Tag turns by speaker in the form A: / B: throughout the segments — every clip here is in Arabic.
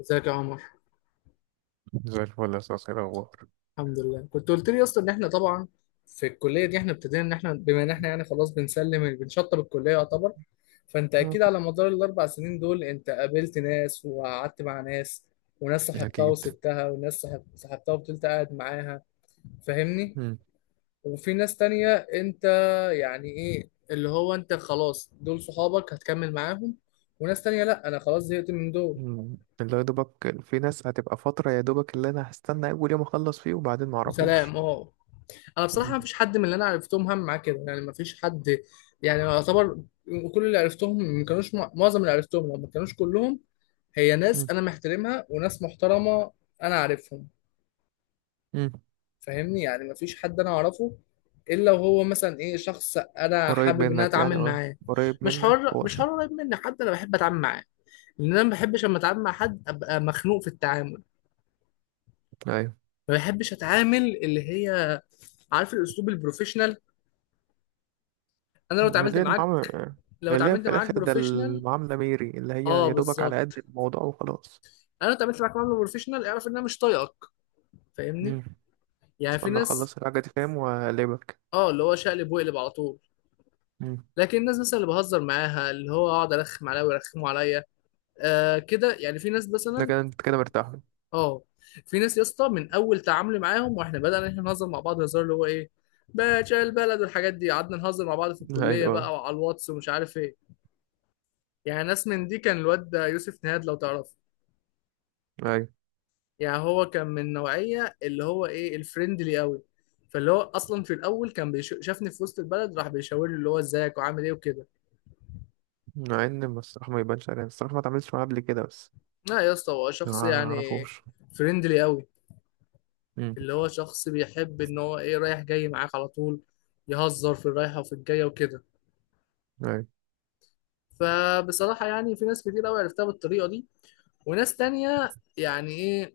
A: ازيك يا عمر؟
B: زي الفل يا صاصي. الأخبار
A: الحمد لله، كنت قلت لي اصلا ان احنا طبعا في الكليه دي احنا ابتدينا ان احنا بما ان احنا يعني خلاص بنسلم بنشطب الكليه يعتبر. فانت
B: مم.
A: اكيد على مدار الاربع سنين دول انت قابلت ناس وقعدت مع ناس، وناس صاحبتها
B: أكيد.
A: وسبتها، وناس صاحب صاحبتها وفضلت قاعد معاها. فاهمني؟
B: مم.
A: وفي ناس تانية انت، يعني ايه اللي هو انت خلاص دول صحابك هتكمل معاهم، وناس تانية لا انا خلاص زهقت من دول
B: مم. اللي هو يا دوبك في ناس هتبقى فترة، يا دوبك اللي أنا هستنى أول يوم أخلص فيه وبعدين معرفوش.
A: وسلام اهو. انا بصراحه
B: مم.
A: ما فيش حد من اللي انا عرفتهم هم معاه كده، يعني ما فيش حد، يعني يعتبر كل اللي عرفتهم ما كانوش معظم اللي عرفتهم لو ما كانوش كلهم هي ناس
B: مم.
A: انا محترمها وناس محترمه انا عارفهم.
B: مم.
A: فاهمني؟ يعني ما فيش حد انا اعرفه الا وهو مثلا ايه، شخص انا
B: قريب
A: حابب ان انا
B: منك يعني
A: اتعامل
B: أه.
A: معاه.
B: قريب
A: مش
B: منك
A: حر،
B: هو
A: مش
B: عشان.
A: حر قريب مني حد انا بحب اتعامل معاه، لان انا ما بحبش لما اتعامل مع حد ابقى مخنوق في التعامل.
B: أيوة.
A: ما بحبش اتعامل اللي هي، عارف الاسلوب البروفيشنال؟ انا لو اتعاملت
B: اللي هي
A: معاك،
B: المعاملة.
A: لو
B: اللي هي
A: اتعاملت
B: في
A: معاك
B: الآخر ده
A: بروفيشنال.
B: المعاملة ميري، اللي هي
A: اه
B: يا دوبك على قد
A: بالظبط.
B: الموضوع وخلاص.
A: انا لو اتعاملت معاك معامله بروفيشنال اعرف ان انا مش طايقك. فاهمني؟
B: مم.
A: يعني في
B: استنى
A: ناس.
B: أخلص الحاجة دي فاهم وأقلبك.
A: اه اللي هو شقلب وقلب على طول.
B: مم.
A: لكن الناس مثلا اللي بهزر معاها، اللي هو اقعد ارخم عليها ويرخموا عليا، آه كده، يعني في ناس
B: ده
A: مثلا.
B: كده أنت كده مرتاح له.
A: اه في ناس يا اسطى من اول تعاملي معاهم واحنا بدانا إن احنا نهزر مع بعض، هزار اللي هو ايه باشا البلد والحاجات دي. قعدنا نهزر مع بعض في الكليه
B: أيوة.
A: بقى وعلى الواتس ومش عارف ايه. يعني ناس من دي كان الواد ده يوسف نهاد، لو تعرفه.
B: أيوه،
A: يعني هو كان من نوعية اللي هو ايه، الفريندلي قوي. فاللي هو اصلا في الاول كان شافني في وسط البلد راح بيشاور لي اللي هو ازيك وعامل ايه وكده.
B: مع إن الصراحة ما يبانش عليها، الصراحة ما اتعاملتش معاه قبل كده بس.
A: لا يا اسطى هو
B: ما
A: شخص يعني
B: اعرفوش.
A: فريندلي قوي،
B: امم.
A: اللي هو شخص بيحب ان هو ايه رايح جاي معاك على طول، يهزر في الرايحة وفي الجاية وكده.
B: ايوه.
A: فبصراحة يعني في ناس كتير قوي عرفتها بالطريقة دي، وناس تانية يعني ايه،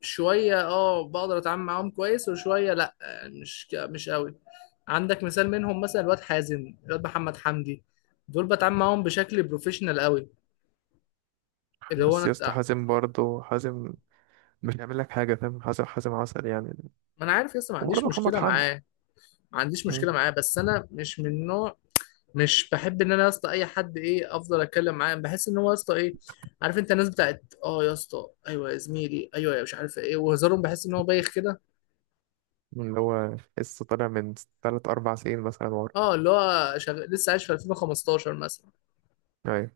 A: شوية اه بقدر اتعامل معاهم كويس وشوية لا. مش قوي. عندك مثال منهم مثلا الواد حازم، الواد محمد حمدي، دول بتعامل معاهم بشكل بروفيشنال قوي، اللي هو انا
B: بس يا اسطى حازم برضه حازم مش هيعمل لك حاجه فاهم، حازم حازم عسل يعني.
A: ما انا عارف لسه، ما عنديش
B: وبرضه محمد
A: مشكلة
B: حمدي.
A: معاه. ما عنديش
B: امم.
A: مشكلة معاه بس انا مش من نوع، مش بحب ان انا يا اسطى اي حد ايه افضل اتكلم معاه بحس ان هو يا اسطى ايه. عارف انت الناس بتاعت اه يا اسطى ايوه يا زميلي ايوه يا مش عارف ايه، وهزارهم بحس ان هو بايخ كده.
B: اللي هو لسه طالع من 3 4 سنين مثلا ورا.
A: اه اللي هو لسه عايش في 2015 مثلا.
B: ايوه.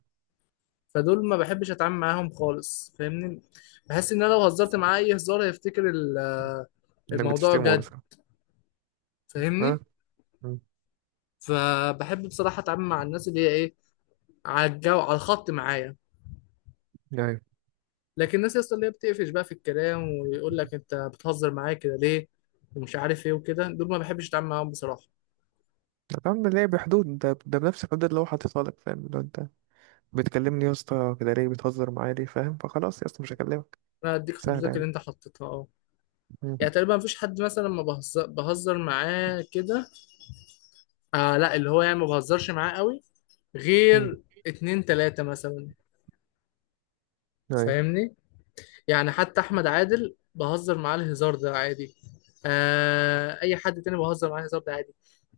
A: فدول ما بحبش اتعامل معاهم خالص. فاهمني؟ بحس ان انا لو هزرت معاه اي هزار هيفتكر
B: انك
A: الموضوع
B: بتشتمه
A: جد.
B: مثلا. ها.
A: فاهمني؟
B: مم.
A: فبحب بصراحه اتعامل مع الناس اللي هي ايه، على الجو على الخط معايا.
B: ايوه.
A: لكن الناس اصلا اللي هي بتقفش بقى في الكلام ويقول لك انت بتهزر معايا كده ليه ومش عارف ايه وكده، دول ما بحبش اتعامل معاهم بصراحه.
B: فاهم ليه، بحدود ده بنفس الحدود اللي هو حاططها لك. فاهم، لو انت بتكلمني يا اسطى كده ليه بتهزر معايا ليه فاهم، فخلاص يا اسطى مش هكلمك.
A: انا اديك
B: سهله
A: حدودك
B: يعني.
A: اللي انت حطيتها اه.
B: مم.
A: يعني تقريبا مفيش حد مثلا ما بهزر معاه كده. آه لا اللي هو يعني ما بهزرش معاه قوي
B: مم.
A: غير اتنين تلاتة مثلا.
B: ايوه.
A: فاهمني؟ يعني حتى احمد عادل بهزر معاه الهزار ده عادي، آه اي حد تاني بهزر معاه الهزار ده عادي.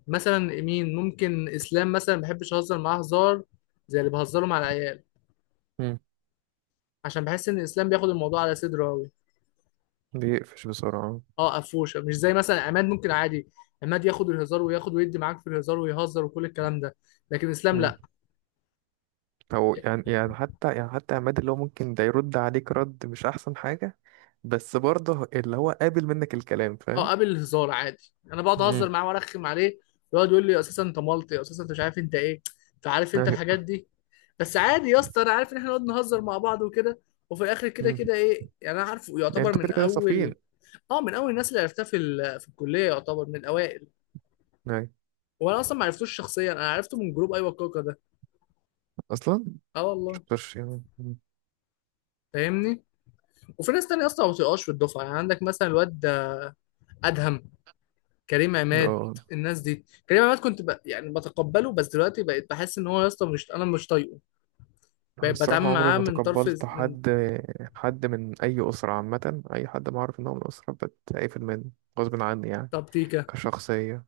A: مثلا مين ممكن اسلام مثلا، ما بحبش اهزر معاه هزار زي اللي بهزره مع العيال،
B: مم.
A: عشان بحس ان اسلام بياخد الموضوع على صدره قوي.
B: بيقفش بسرعه.
A: اه قفوشه مش زي مثلا عماد، ممكن عادي. عماد ياخد الهزار وياخد ويدي معاك في الهزار ويهزر وكل الكلام ده، لكن اسلام
B: مم.
A: لا.
B: او يعني حتى عماد، اللي هو ممكن ده يرد عليك رد مش احسن حاجة، بس برضه اللي هو قابل منك الكلام
A: اه
B: فاهم.
A: قابل الهزار عادي، انا بقعد اهزر
B: امم.
A: معاه وارخم عليه ويقعد يقول لي اساسا انت مالطي اساسا انت مش عارف انت ايه، فعارف انت
B: ايوه.
A: الحاجات دي. بس عادي يا اسطى، انا عارف ان احنا نقعد نهزر مع بعض وكده وفي الاخر كده
B: مم.
A: كده ايه يعني، انا عارفه
B: يعني
A: يعتبر
B: انتوا
A: من
B: كده كده
A: اول.
B: صافيين
A: اه من اول الناس اللي عرفتها في الكليه يعتبر من الاوائل.
B: يعني
A: وانا اصلا ما عرفتوش شخصيا، انا عرفته من جروب ايوه كوكا ده.
B: اصلا.
A: اه والله.
B: مش يعني مم.
A: فاهمني؟ وفي ناس تانية اصلا ما بتبقاش في الدفعه، يعني عندك مثلا الواد ادهم، كريم عماد.
B: اه،
A: الناس دي كريم عماد كنت يعني بتقبله بس دلوقتي بقيت بحس ان هو يا اسطى مش، انا مش طايقه.
B: انا
A: بقيت بتعامل
B: الصراحه عمري
A: معاه
B: ما
A: من طرف،
B: تقبلت
A: من
B: حد. حد من اي اسره عامه، اي حد ما اعرف ان هو من اسره بتقفل منه غصب عني يعني.
A: تبتيكه.
B: كشخصيه.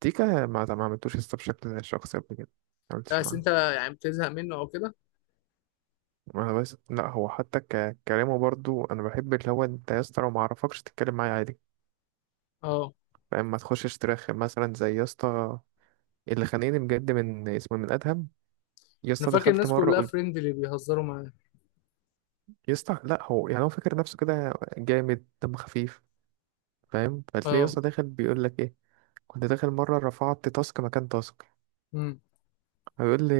B: تيكا ما عملتوش لسه بشكل شخصي قبل كده، ما عملتش
A: بس
B: معاه.
A: انت يعني بتزهق منه او كده.
B: انا بس، لا هو حتى كلامه برضو انا بحب، اللي هو انت يا اسطى لو ما اعرفكش تتكلم معايا عادي
A: اه
B: فاهم، ما تخشش ترخم مثلا زي يا اسطى اللي خانقني بجد من اسمه، من ادهم. يا
A: انا
B: اسطى
A: فاكر
B: دخلت
A: الناس
B: مره
A: كلها
B: قلت،
A: فريندلي بيهزروا معاه.
B: يا اسطى لا هو يعني هو فاكر نفسه كده جامد دم خفيف فاهم، فتلاقيه يا
A: اه
B: اسطى داخل بيقول لك ايه. كنت داخل مره رفعت تاسك مكان تاسك،
A: امم
B: هيقول لي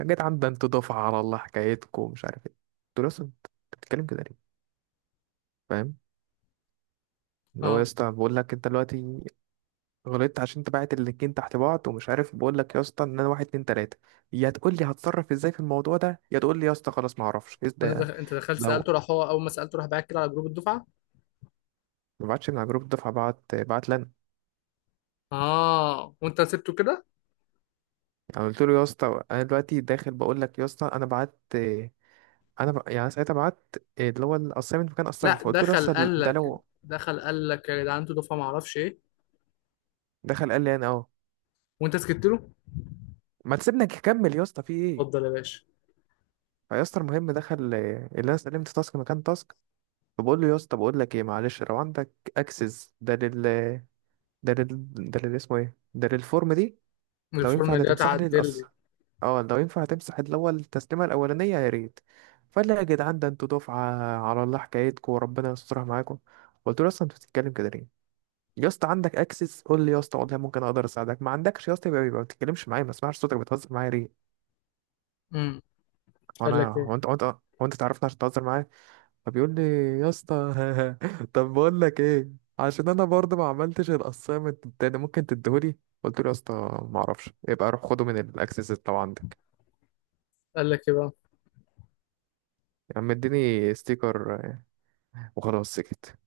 B: يا جدعان ده انتوا دفعه على الله حكايتكم مش عارف ايه. قلت له يا اسطى انت بتتكلم كده ليه فاهم. اللي هو يا
A: اه.
B: اسطى بقول لك انت دلوقتي غلطت عشان انت باعت اللينكين تحت بعض ومش عارف، بقول لك يا اسطى ان انا واحد اتنين تلاته، يا تقول لي هتصرف ازاي في الموضوع ده، يا تقول لي يا اسطى خلاص ما اعرفش ايه
A: انت
B: ده.
A: انت دخلت
B: لو
A: سالته راح، هو اول ما سالته راح بعت كده على جروب الدفعه.
B: ما بعتش من على جروب الدفعه، بعت بعت لنا
A: اه وانت سبته كده.
B: يعني. قلت له يا اسطى انا دلوقتي داخل بقول لك يا اسطى انا بعت. يعني ساعتها بعت اللي هو الاسايمنت مكان اسايمنت.
A: لا
B: فقلت له يا
A: دخل
B: اسطى
A: قال
B: ده
A: لك،
B: لو.
A: دخل قال لك يا جدعان انتوا دفعه ما اعرفش ايه،
B: دخل قال لي انا اه.
A: وانت سكت له.
B: ما تسيبنا نكمل يا اسطى في ايه.
A: اتفضل يا باشا.
B: فيا اسطى المهم دخل اللي انا سلمت تاسك مكان تاسك. فبقول له يا اسطى بقول لك ايه معلش، لو عندك اكسس ده لل... ده اللي اسمه ايه، ده للفورم دي، لو
A: الفورم
B: ينفع ده
A: اللي
B: تمسح لي
A: اتعدل
B: القص.
A: لي.
B: اه لو ينفع تمسح اللي هو التسليمه الاولانيه يا ريت. فقال لي يا جدعان ده انتوا دفعه على الله حكايتكم وربنا يسترها معاكم. قلت له اصلا انت بتتكلم كده ليه يا اسطى؟ عندك اكسس قول لي يا اسطى، والله ممكن اقدر اساعدك، ما عندكش يا اسطى يبقى ما بتتكلمش معايا، ما اسمعش صوتك، بتهزر معايا ليه.
A: امم. قال
B: وانا
A: لك ايه؟
B: هو انت تعرفني عشان تهزر معايا. فبيقول لي يا اسطى، طب بقول لك ايه، عشان انا برضه ما عملتش الاسايمنت التاني ممكن تديهولي. قلت له يا اسطى ما اعرفش، يبقى روح خده من الاكسس اللي عندك.
A: قال لك ايه بقى؟
B: يا عم اديني ستيكر. وخلاص سكت.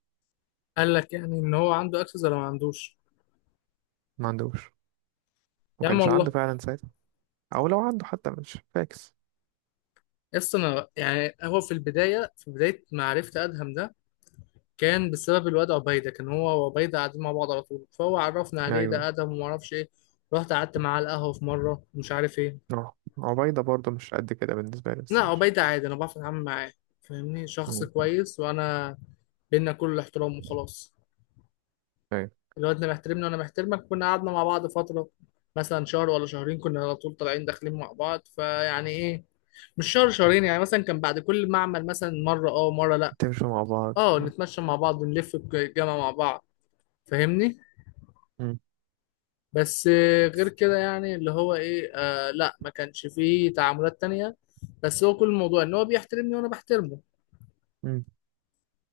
A: قال لك يعني ان هو عنده اكسس ولا ما عندوش؟
B: ما عندوش. ما
A: يا عم
B: كانش عنده
A: والله.
B: فعلا ساعتها، او لو عنده حتى مش فاكس.
A: يس انا يعني هو في البدايه، في بدايه ما عرفت ادهم ده كان بسبب الواد عبيده. كان هو وعبيده قاعدين مع بعض على طول، فهو عرفنا عليه
B: ايوه.
A: ده ادهم وما اعرفش ايه. رحت قعدت معاه على القهوه في مره مش عارف ايه.
B: اه عبيدة برضه مش قد كده بالنسبة لي،
A: لا
B: بس ماشي.
A: عبيده عادي انا بعرف اتعامل معاه. فاهمني؟ شخص
B: مم.
A: كويس وانا بينا كل احترام وخلاص،
B: ايوه.
A: اللي هو انت محترمني وانا محترمك. كنا قعدنا مع بعض فتره مثلا شهر ولا شهرين، كنا على طول طالعين داخلين مع بعض. فيعني ايه، مش شهر شهرين يعني مثلا، كان بعد كل معمل مثلا مره اه ومره لا.
B: تمشوا مع بعض
A: اه
B: آه.
A: نتمشى مع بعض، نلف الجامعه مع بعض. فاهمني؟
B: مم.
A: بس آه، غير كده يعني اللي هو ايه آه لا، ما كانش فيه تعاملات تانية. بس هو كل الموضوع ان هو بيحترمني وانا بحترمه.
B: مم.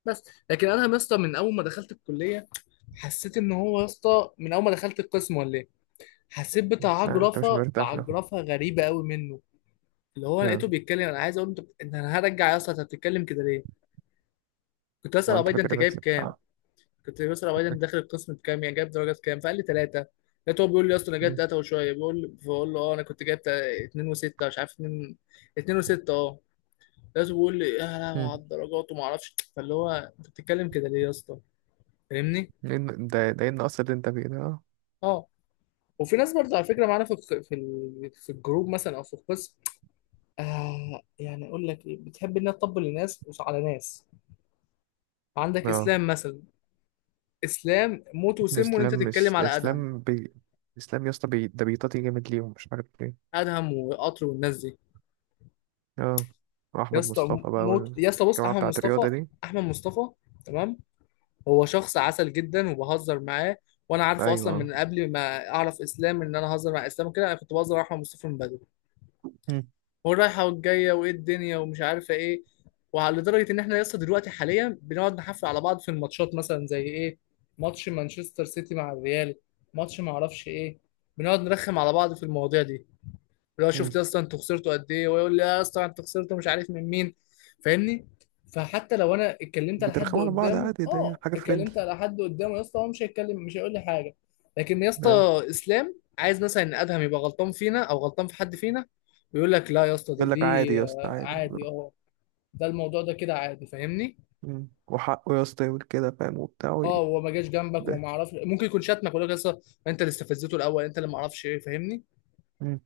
A: بس. لكن انا يا اسطى من اول ما دخلت الكليه، حسيت ان هو يا اسطى من اول ما دخلت القسم ولا، حسيت
B: آه، انت مش
A: بعجرفه،
B: مرتاح له.
A: بعجرفه غريبه قوي منه. اللي هو
B: آه.
A: لقيته بيتكلم، انا عايز اقول له انت انت، انا هرجع اصلا انت بتتكلم كده ليه. كنت بسال
B: هو انت
A: ابو ده انت
B: فاكر
A: جايب
B: نفسك
A: كام،
B: آه.
A: كنت بسال ابو ده انت داخل القسم بكام يعني جايب درجات كام، فقال لي ثلاثه. لقيته هو بيقول لي اصلا انا جايب
B: مم.
A: ثلاثه وشويه بيقول، فبقول له اه انا كنت جايب اتنين وسته، مش عارف اتنين، اتنين وسته اه. لقيته بيقول لي يا لهوي
B: مم.
A: على الدرجات وما اعرفش. فاللي هو انت بتتكلم كده ليه يا اسطى؟ فاهمني؟
B: لأن ده إيه النقص اللي أنت فيه ده أه.
A: اه وفي ناس برضه على فكره معانا في الجروب مثلا او في القسم، آه يعني اقول لك ايه، بتحب انها تطبل لناس مش على ناس. عندك
B: آه.
A: اسلام مثلا، اسلام موت وسمه ان
B: الإسلام
A: انت
B: مش
A: تتكلم على ادهم،
B: الإسلام الإسلام يا اسطى ده بيطاطي جامد ليهم مش عارف ليه.
A: ادهم وقطر والناس دي.
B: أه.
A: يا
B: وأحمد
A: اسطى
B: مصطفى بقى
A: موت. يا اسطى بص
B: والجماعة
A: احمد
B: بتاعة
A: مصطفى،
B: الرياضة دي.
A: احمد مصطفى تمام، هو شخص عسل جدا وبهزر معاه. وانا عارفه اصلا
B: أيوه.
A: من قبل ما اعرف اسلام، ان انا هزر مع اسلام كده، انا كنت بهزر مع احمد مصطفى من بدري،
B: هم.
A: والرايحه والجايه وايه الدنيا ومش عارفه ايه. وعلى لدرجه ان احنا لسه دلوقتي حاليا بنقعد نحفل على بعض في الماتشات، مثلا زي ايه، ماتش مانشستر سيتي مع الريال، ماتش ما اعرفش ايه. بنقعد نرخم على بعض في المواضيع دي، لو شفت يا
B: هم.
A: اسطى انتوا خسرتوا قد ايه، ويقول لي يا اسطى انتوا خسرتوا مش عارف من مين. فاهمني؟ فحتى لو انا اتكلمت على حد
B: بترخموا على بعض
A: قدامه،
B: عادي، ده
A: اه
B: حاجة فريندلي
A: اتكلمت على حد قدامه، يا اسطى هو مش هيتكلم مش هيقول لي حاجه. لكن يا
B: يعني.
A: اسطى اسلام عايز مثلا ان ادهم يبقى غلطان فينا او غلطان في حد فينا، ويقول لك لا يا اسطى ده،
B: يقول لك عادي
A: دي
B: يا اسطى
A: آه،
B: عادي.
A: عادي اه، ده الموضوع ده كده عادي. فاهمني؟
B: هم. وحقه يا اسطى يقول كده فاهم، وبتاع
A: اه هو ما جاش جنبك
B: ده.
A: وما اعرفش ممكن يكون شتمك ويقول لك يا اسطى انت اللي استفزته الاول، انت اللي ما اعرفش ايه. فاهمني؟
B: هم.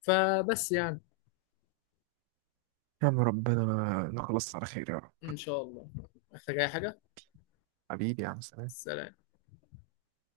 A: فبس يعني.
B: يا عم ربنا نخلص على خير يا رب.
A: ان شاء الله. محتاج اي حاجه؟
B: حبيبي يا عم سلام.
A: سلام.